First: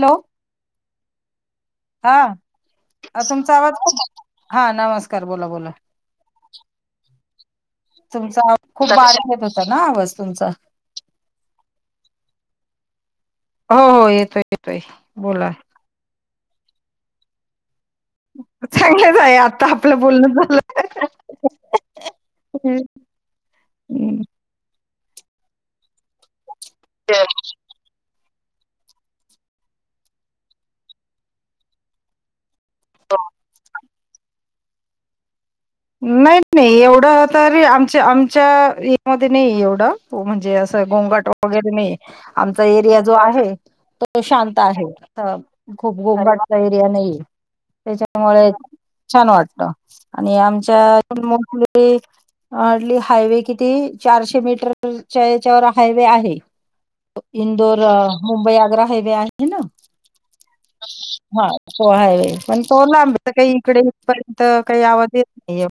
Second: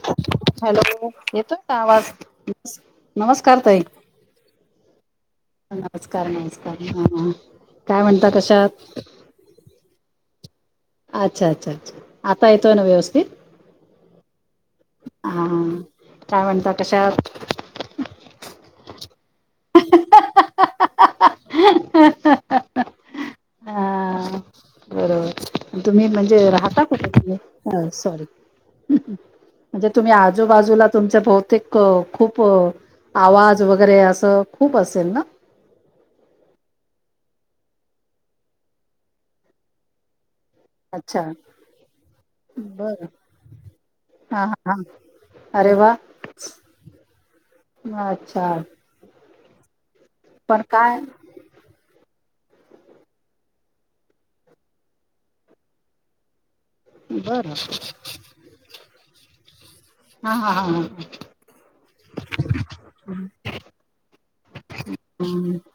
Hello hello? येतोय का आवाज? अ तुमचा नमस्कार आवाज ताई. [unintelligible] हा नमस्कार बोला बोला. नमस्कार नमस्कार हं हं. तुमचा आवाज खूप बारीक येत होता ना, आवाज तुमचा अच्छा अच्छा अच्छा आता येतोय ना व्यवस्थित? हो हो येतोय-येतोय हा बोला. काय म्हणता, कशा हात? चांगलंच हाय आता आपलं बोलण झालं. हां तर तुम्ही म्हणजे राहता कुठ तुम्ही? सॉरी. म्हणजे तुम्ही आजूबाजूला तुमच्या बहुतेक खूप आवाज वग गरे असं खूप असेल न? नही नही एवढं तरी आमच्य आमच्य यामध्ये नही एवढं, म्हणजे चं घोंगाट अच्छा वगैरे नहीये, आमचा एरिया बरं जो आहे तो हा हा शांत हा आहे. अरे वा खूप गोंगाटचा एरिया नहीये, अच्छा त्याच्यामुळे छान वाटत. पण काय [unintelligible] हार्डली हायवे किती, चारशे मीटरच्या याच्यावर हायवे आहे. बरं इंदोर मुंबई आग्रा हायवे आहे ना? हा हा हा हा हां तो हायवे, पण तो न लांब काही इकडे. पर्यंत काही आवज येत हम नाहीये.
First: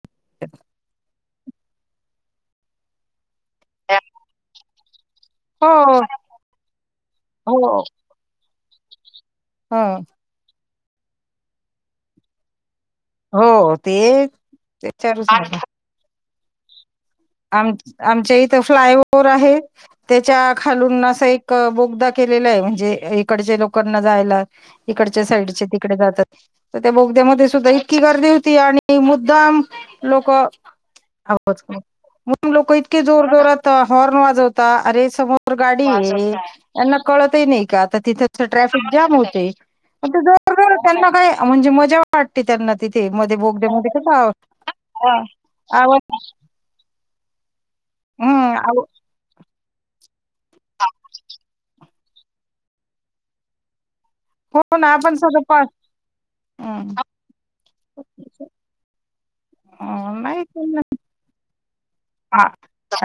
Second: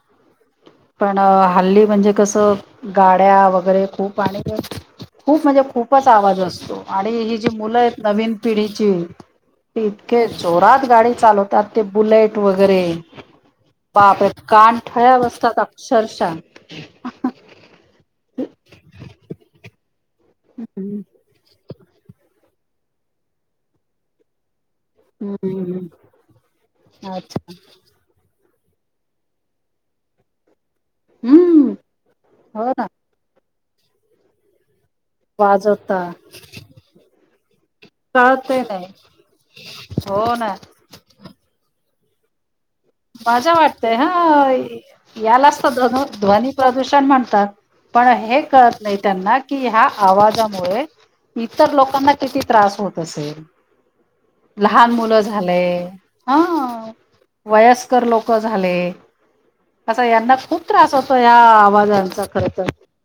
पण हल्ली म्हणजे कसं? गाड्या वगैरे खूप आणि खूप म्हणजे हो खूपच आवाज असतो आणि ही जी हो मुलं यत नवीन पिढीची ह ते इतके जोरात गाडी चालवतात, ते बुलेट वगैरे हो. ते बापे कान ठळ्या त्याच्यावरच बसतात अक्षरश आम-आमच्या इथं फ्लायओव्हर आहे, त्याच्या हम्म, खालून असं एक बोगदा केलेला य म्हणजे इकडच्या लोकांना जायला. इकडच्या साईडचे हम्म, तिकडे जातात, त त्या बोगद्यामध्ये अच्छा सुद्धा इतकी गर्दी होती आणि मुद्दाम लोक आवज हम्म क् म्हणून हो लोकं ना इतके जोर-जोरात हॉर्न वाजवतात, अरे समोर गाडी वाजवता ये यांना कळतही नही का आता तिथं तर कळतही नाही ट्रॅफिक जाम होते. हो ना. त्याना काय म्हणजे मज्जा वाटते त्यांना तिथे. मजा वाटतय कस हं, यालाचं तर आवाज ध्वद-ध्वनी प्रदूषण म्हणतात, पण हे कळत हम्म नाही त्यांना कीं ह्या आवाजा मुळे, इतर लोकांना किती त्रास होत असेल. हो लहान ना आपण मुलं सगळं झालेय, हं. वयस्कर लोकं झाले, असा हम्म यांना खूप त्रास होतो, ह्या आवाजा हां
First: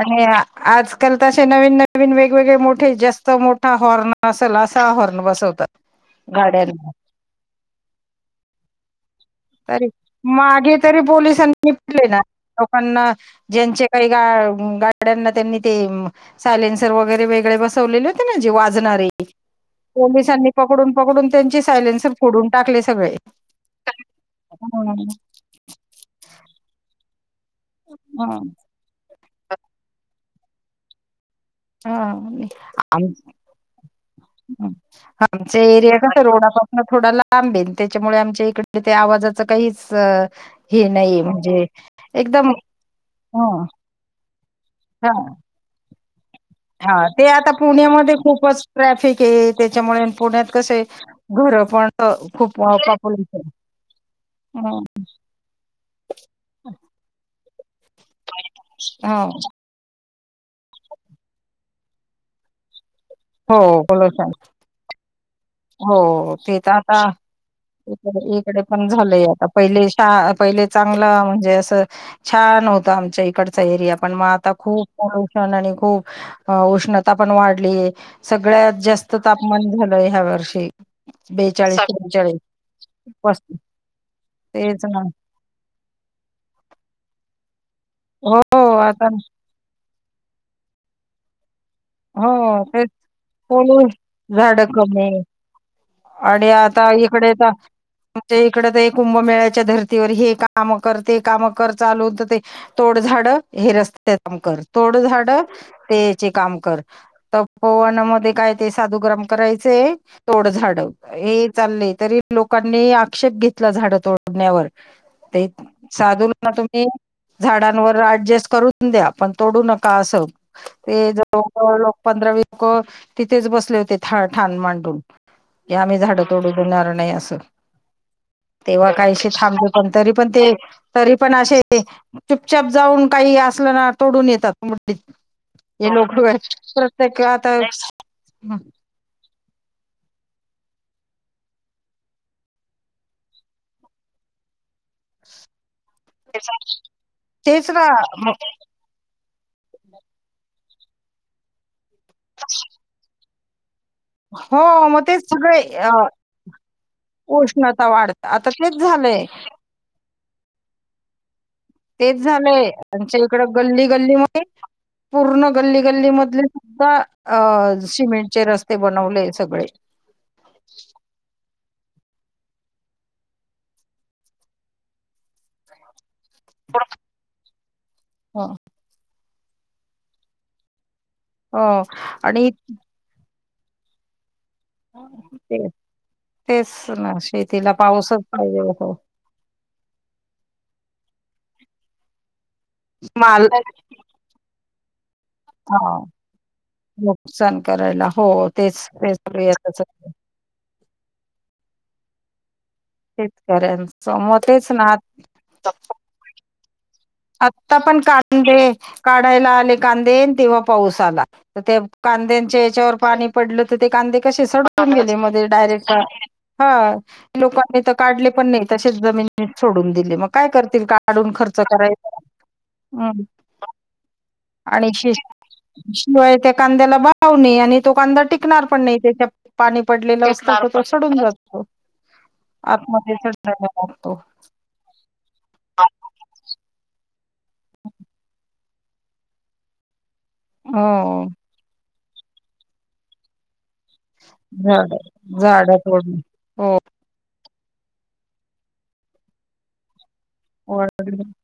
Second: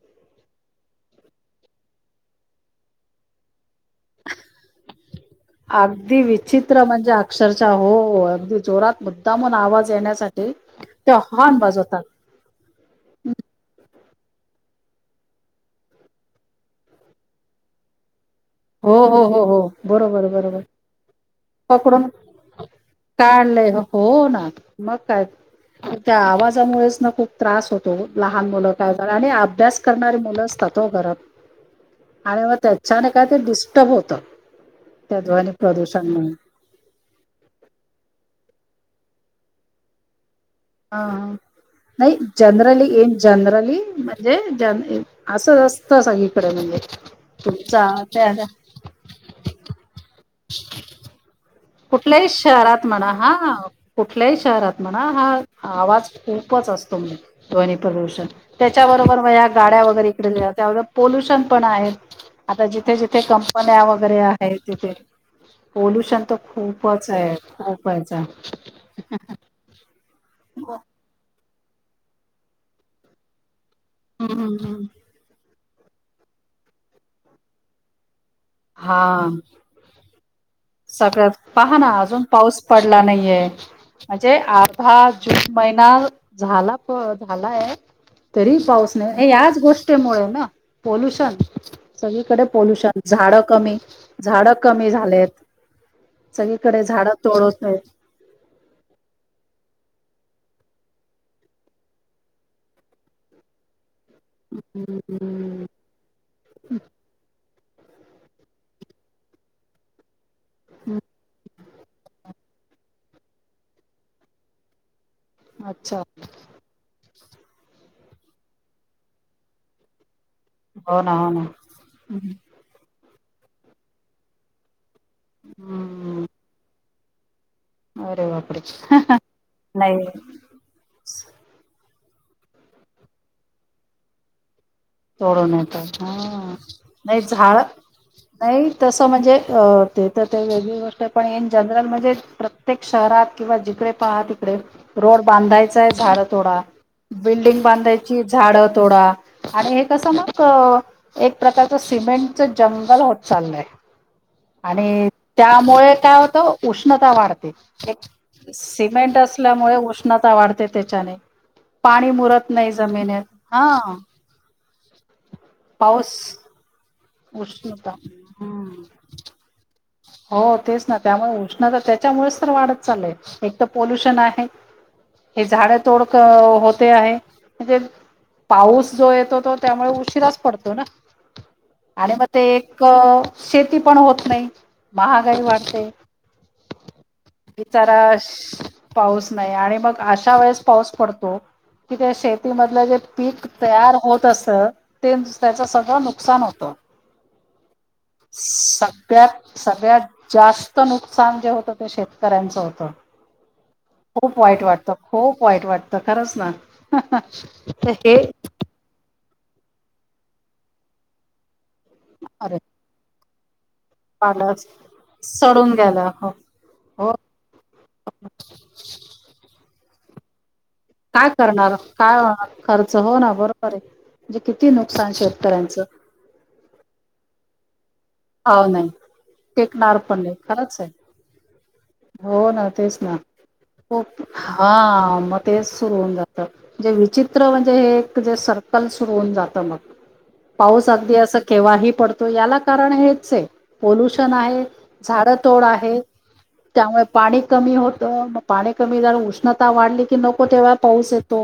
आणि आजकाल तशे नवीन-नवीन वेगवेगळे, मोठे जास्त मोठा हॉर्न असल असा हॉर्न बसव अगदी विचित्र म्हणजे, अक्षरशः हो अगदी जोरात मुद्दामून तरी, आवाज येण्यासाठी मागे तरी ते हॉर्न पोलिसांनी नि [unintelligible] वाजवतात टले ना लोकांना ज्यांचे काही गा-गाड्यांना त्यांनी ते सायलेन्सर वगैरे वेगळे बसवलेलेत ते न जे हो वाजणारे, हो हो हो बरोबर पोलिसांनी बरोबर पकडून पकडून त्यांचे पकडून सायलेन्सर फोडून टाकले सगळे काढलंय हो ना मग हम्म काय? त्या आवाजामुळेच ना खूप त्रास होतो हम्म लहान मुलं [unintelligible] आणि अभ्यास करणारी मुलं असतात हो घरात. हा आणि आम्ही मग आम त्याच्याने काय ते डिस्टर्ब होतं त्या ध्वनी आमचे एरिया कस प्रदूषणमुळे रोडापासन थोडा लांब लाांबेन त्याच्यामुळे आमच्या इकडे ते आवाजाचं काहीच हे हा नाही -हा म्हणजे नाही एकदम जनरली येन हं जनरली म्हणजे जन एन् असं तस ही हा ते आता पुण्यामध्ये खूपच ट्रॅफिकेय त्याच्यामुळे अन पुण्यात कसंय घर पण - - कुठल्याही शहरात म्हणा हा कुठल्या हं. शहरात म्हणा हा. आवाज खूपच असतो म्हण ध्वनी प्रदूषण त्याच्याबरोबर मग ह्या गाड्या वगैरे त्या एवढ पोल्युशन पण आहेत. आता जिथ जिथ हो हो कंपन्या वगैरे पोल्युशन आहेत तिथे हो पोल्युशन तर ते आता खूपच आहे. खूपचाय इकडे इकडे पण झालंय आता पहिले शा पहिले चांगलं म्हणजे असं छान होतं आमच्या इकडचा एरिया. पण मग हम्म आता हम्म हम्म खूप पल्युशन आणि खूप अ उष्णता पण वाढली. सगळ्यात जास्त हा तापमान झालंय ह्या वर्षी सगळ्यात. पहा बेचाळीस ना अजून त्रेचाळीस पाऊस पडला नाहीये. पस्तीस म्हणजे तेच आर्धा ना जून महिना झाला प झालाय तरी हो पाऊस आता नाही हे याच गोष्टी - टी मुळे ना पोल्युशन हो सगळीकडे तेच पोल्युशन झाडं कमी पोलू झाडं कमी झालेत आणि सगळीकडे आता झाडं इकडे तर तोडवतय आमच्या इकड तर एक कुंभमेळ्याच्या धर्तीवर हे काम कर ते काम कर चालू होत ते तोड झाड हे रस्ते काम कर तोड झाड ते चे काम कर तपवन मध्ये काय ते साधूग्राम करायचय तोड झाड हे चालले तरी लोकांनी आक्षेप घेतला झाडं तोड - - तोडण्यावर ते अच्छा साधूंना तुम् झाडांवर अऍडजस्ट करून द्या. पण तोडू नका असं हो ते ना हो ना. जवळ [unintelligible] पंधरा वी लोक तिथेच बसले होते ठाण मांडून. की आम्ही झाड हम्म तोडू देणार नाही असं अरे बापरे तेव्हा काहीशी थांबले. पण नाही तरी पण ते तरी पण अशे चुपचप जाऊन काही असलं ना तोडून येतात. तोडू नयेत हे लोक हा. नाही प्रत्येक आता झाड हम् नाही तसं म्हणजे अ ते तर ते वेगळी गोष्ट पण इन जनरल म्हणजे प्रत्येक शहरात किंवा जिकडे पहा तिकडे रोड बांधायचाय झाडं तोडा बिल्डिंग तेच ना बांधायची झाडं तोडा आणि एक तसं मग एक प्रकारच सिमेंटच जंगल होत चाललय. हो मग आणि तेच सगळे अ त्यामुळे काय होतं उष्णता वाढते. उष्णता एक वाढत आता तेच सिमेंट झालंय असल्यामुळे उष्णता वाढते त्याच्याने. पाणी तेच मुरत झालंय नाही आमच्या जमिनीत इकडं गल्ली हा गल्ली मधे पूर्ण गल्ली गल्ली पाऊस मधले सुद्धा अ उष्णता शिमेंटचे हम्म. रस्ते बनवले सगळे हो तेच ना त्यामुळे उष्णता त्याच्यामुळेच तर वाढत चालय. एक तर पोल्युशन आहे. हे झाड तोड क होते आहे. म्हणजे हो पाऊस जो येतो तो त्यामुळे उशिराच पडतो ना? आणि म ते एक शेती पण होत नाही. महागाई ते वाढते तेच ना शेतीला बिचार पाऊसच पाहिजे हो पाऊस नाही आणि मग अशा वेळेस पाऊस पडतो की ते शे मधलं जे पीक माल तयार होत असत ते त्याच सगळं नुकसान होतं. सन करायला. हो तेच तेच सगळ्यात येतच सगळ्यात आहे. जास्त नुकसान जे होतं ते शेतकऱ्यांचं होतं. शेतकऱ्यांचं मग खूप वाईट तेच ना वाटतं खूप वाईट वाटतं खरंच ना. आता तर पण हे कांदे काढायला आले कांदे तेव्हा पाऊस आला तर ते अरे कांद्याच्या हेच्यावर पाणी पडलं तर ते कांदे कसे पालच सडून गेले मग ते सडून डायरेक्ट. गेला हो हा. हो लोकांनी तर काढले पण नाही तसेच जमीनी सोडून दिले मग काय करतील का काय करणार काय होणार खर्च हो हम्म ना. बरोबर आहे. म्हणजे किती नुकसान शेतकऱ्यांचं. होय. त्या कांद्याला वाळवणे आणि तो कांदा टिकणार पण नाही त्याच्यात पाणी टेकणार पण पडलेलं नाही असतं तर खरंच तो आहे सडून जातो. हो ना. तेच ना. आतमध्ये सडायला लागतो खूप हा मग तेच सुरू होऊन जात. जे विचित्र म्हणजे हे एक जे सर्कल सुरू होऊन जातं मग. पाऊस अगदी हो असं केव्हाही पडतो, याला कारण हेच आहे. पोल्युशन आहे, झाड तोड आहे. त्यामुळे पाणी कमी होतं मग पाणी कमी झालं उष्णता वाढली की नको तेव्हा पाऊस वाढले येतो.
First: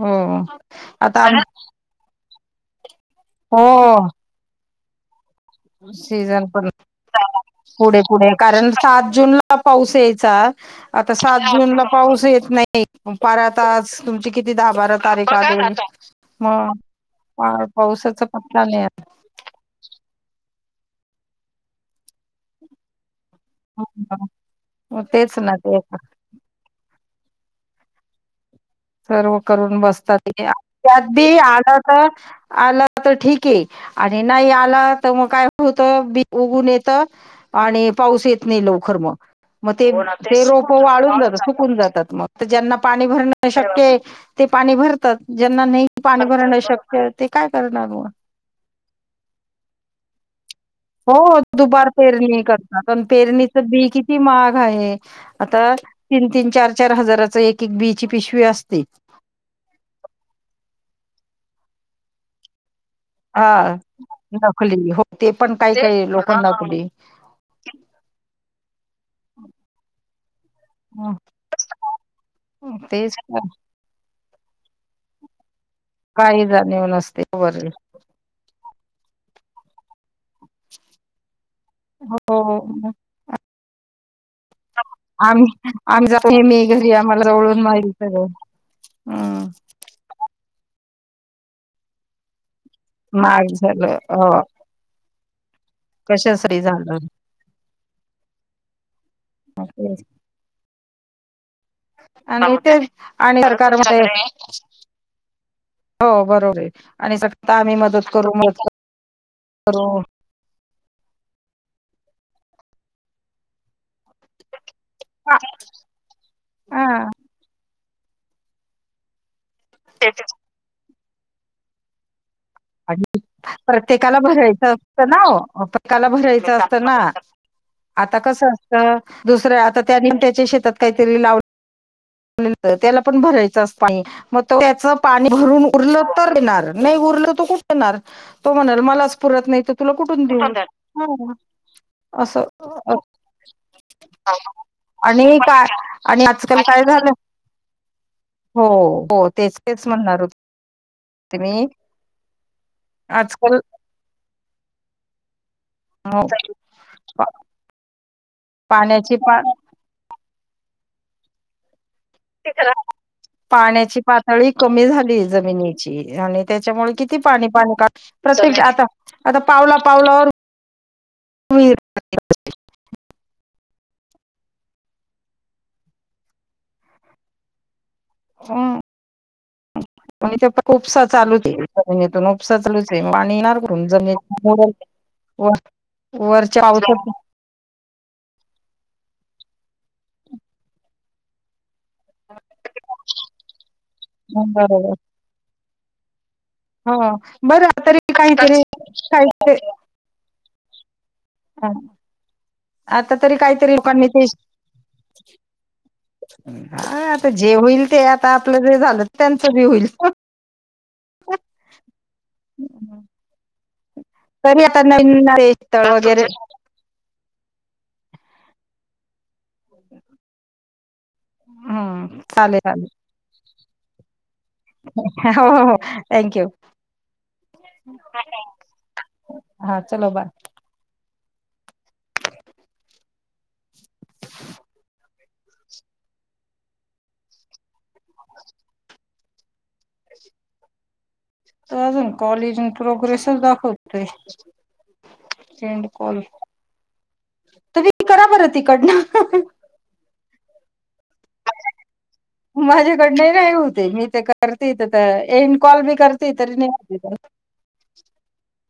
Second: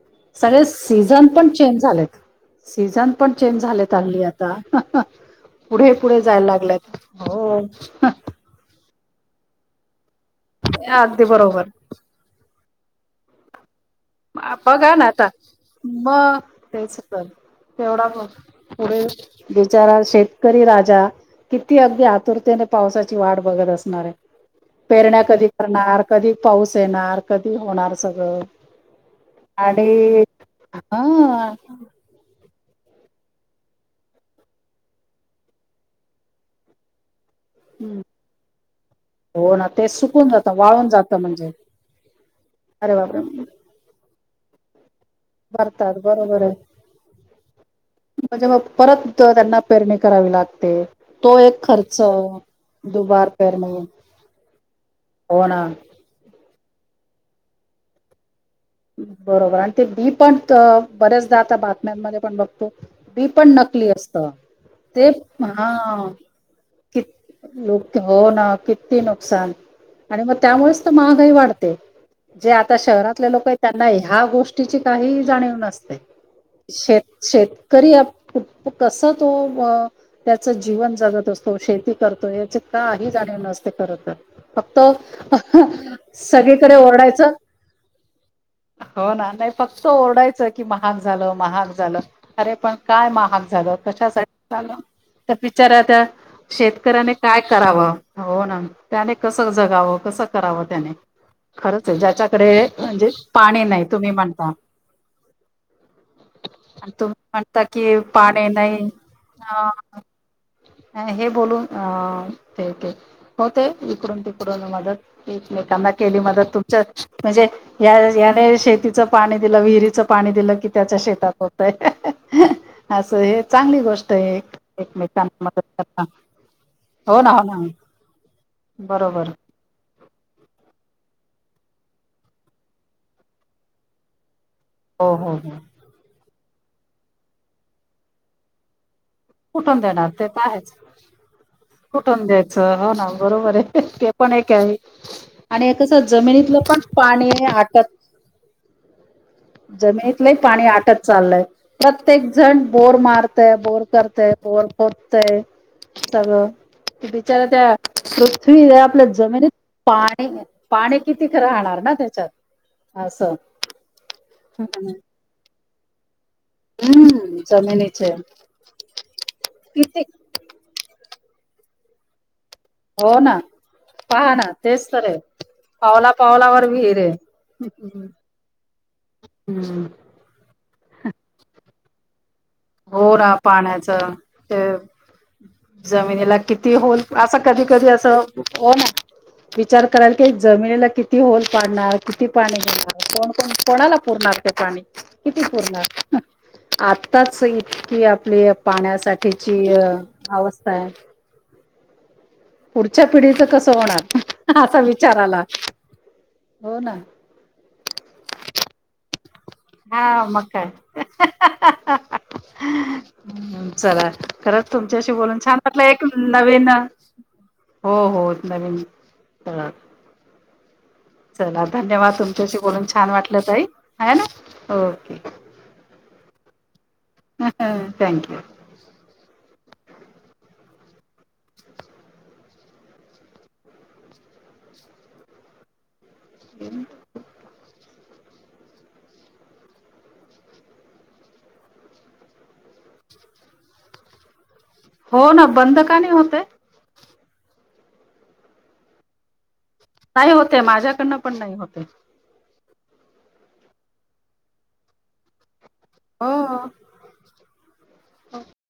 हो सगळे आता सीझन आम पण चेंज झालेत. सीझन पण चेंज झालेत हो आगली आता. पुढे पुढे सीझन जायला पण लागलेत. हो पुढे पुढे कारण सात जून ला पाऊस यायचा. आता अगदी सात बरोबर जूनला पाऊस येत नाही. परत आज तुमची किती दहा बघा बारा ना आता तारीख आहे. मग तेच तर हा. तेवढा पावसाचा पत्ता नाही. पुढे बिचारा शेतकरी राजा, किती अगदी आतुरतेने पावसाचे ची वाट बघत असणार आहे. मग पेरण्या तेच कधी ना ते करणार कधी पाऊस येणार कधी होणार सगळं सर्व करून आणि बसतात ते. हा. त्यात बी आलं तर आलं तर ठीक आहे आणि नाही आला तर मग काय होत बी उगवून येत आणि हम्म. पाऊस येत नाही लवकर मग. हो ना मग ते सुकून जातं रोप जातं वाळून जातात म्हणजे सुखून जातात मग. ज्यांना अरे पाणी बापरे भर शक्य ते पाणी भरतात. ज्यांना नाही भरतात पाणी बरोबर आहे. भरणं शक्य ते काय करणार म. म्हणजे मग परत त्यांना पेरणी करावी लागते. हो तो हो. एक दुबार खर्च पेरणी करतात, पण दुबार पेरणीच पेरणी बी किती महाग आहे. हो ना. आता तीन तीन चार चार हजाराच एक एक बी ची पिशवी असते. बरोबर आणि ते बी पण बर्याचदा आता बातम्यांमध्ये पण बघतो बी पण हा नकली असत, नकली हो ते पण काही ते हा. काही लोक हां. नकली कि लोक हो ना. किती नुकसान आणि मग त्यामुळेच तर हं, महागाई वाढते. जे आता हं, तेच शहरातले लोक तर. आहेत त्यांना ह्या गोष्टीची काही जाणीव नसते काही जाणीव नसते बर शेत-शेतकरी आप कस तो अ त्याच जीवन जगत असतो, शेती करतो, हो याच मग काही जाणीव नसते खर तर. फक्त फक्त सगळीकडे ओरडायचं दोन मईलच गं. हो ना. नाही फक्त ओरडायचं की महाग झालं महाग झालं अरे पण काय महाग झालं, कशासाठी झालं, त्या बिचाऱ्या त्या कशासाठी झालं शेतकऱ्याने काय कराव. हो ना त्याने कस मग जगाव तेच कस कराव त्याने. खरच आहे. आणि ज्याच्याकडे ते म्हणजे आणि पाणी नाही. सरकारमध्ये तुम्ही म्हणता हो बरोबर आहे तुम्ही आणि सगळं म्हणता आम्ही कि, मदत करू पाणी मदत नाही करू अ हे बोलून अ ते होते इकडून तिकडून मदत. एकमेकांना केली मदत हा तुमच म्हणजे या याने शेतीच पाणी दिल, विहिरीच पाणी दिल कि, त्याच्या शेतात होतय. असं आणि हे चांगली गोष्ट प्रत्येकाला आहे भरायच असत ना हो. एकमेकांना मदत करणं. प्रत्येकाला भरायच असत ना. हो हो ना आता कस असत बरोबर दुसऱ्या आता त्या निमठायच्या शेतात काहीतरी लावल. त्याला पण भरायच असत पाणी. मग त्याच हो पाणी हो हो भरून उरल तर येणार. नाही उरल त कुठन देणार. तो म्हणाल मलाच - पुरत नाही तर, तुला देणार कुठून ते तर आहेच. देऊ? कुठून असं द्यायच? हो ना बरोबर आहे. ते पण एक आहे काय आणि कस आणि जमिनीतल आजकाल पण काय झालं पाणी पाणी आटत. हो हो तेच तेच म्हणणार जमिनीतल ही होते पाणी आटत चाललय. मी प्रत्येक जण बोर मारतय, आजकाल बोर करतेय, बोर खोदतेय. हो सगळ. बिचारा त्या पृथ्वी आपल्या पाण्याची पा जमिनीत पाणी -पाणी कितीक राहणार ना त्या पाण्याची पातळी कमी झाली जमिनीची आणि त्याच्यामुळे किती हम्म पाणी पाणीढ. जमिनीचे प्रत्येक आता आता पावला किती पावलावर विहीर [inaudible] हो ना पहा ना. तेच तर आहे. पावला पावलावर विहीर हे. हम आणि त्याच्या उपसा चालू च हे जमिनीतून उपसा चालूच हे. हो ना पाणी पाण्याच [unintelligible] ते व व जमिनीला वरच्या किती होल पाऊत असं कधी -कधी अस हो ना विचार कराल की, जमिनीला किती होल पाडणार. किती पाणी घेणार. कोण -कोण कोणाला पुरणार ते पाणी बरोबर किती पुरणार. हा आत्ताच इतकी आपली पाण्यासाठीची अवस्था आहे. हा पुढच्या आता तरी पिढीच कसं काहीतरी होणार असा विचार [unintelligible] आला हो ना हा जे होईल ते आता आपल जे झाल त्यान च बि होईल. हा मग काय हम्. चला तरी खरच आता तुमच्याशी नवीन बोलून ते छान वाटल. स्थळ एक वगैरे नवीन हो -हो नवीन चला धन्यवाद. हम्म तुमच्याशी चालेल बोलून चालेल छान वाटल ताई आहे ना. हो हो हो थँक् ह ह थँक्यू. हा, चलो बाय. हमम त अजून कॉल ईन प्रोग्रेसच दाखवतय. हो ना बंद का नाही होतय तुम्ही करा बर तिकडन. नाही होत हे. माझ्याकडन पण नाही होते. माझेकडन नाही होते. मी ते करते त एन्ड कॉल बी करते हो तरी हो. नाही होते.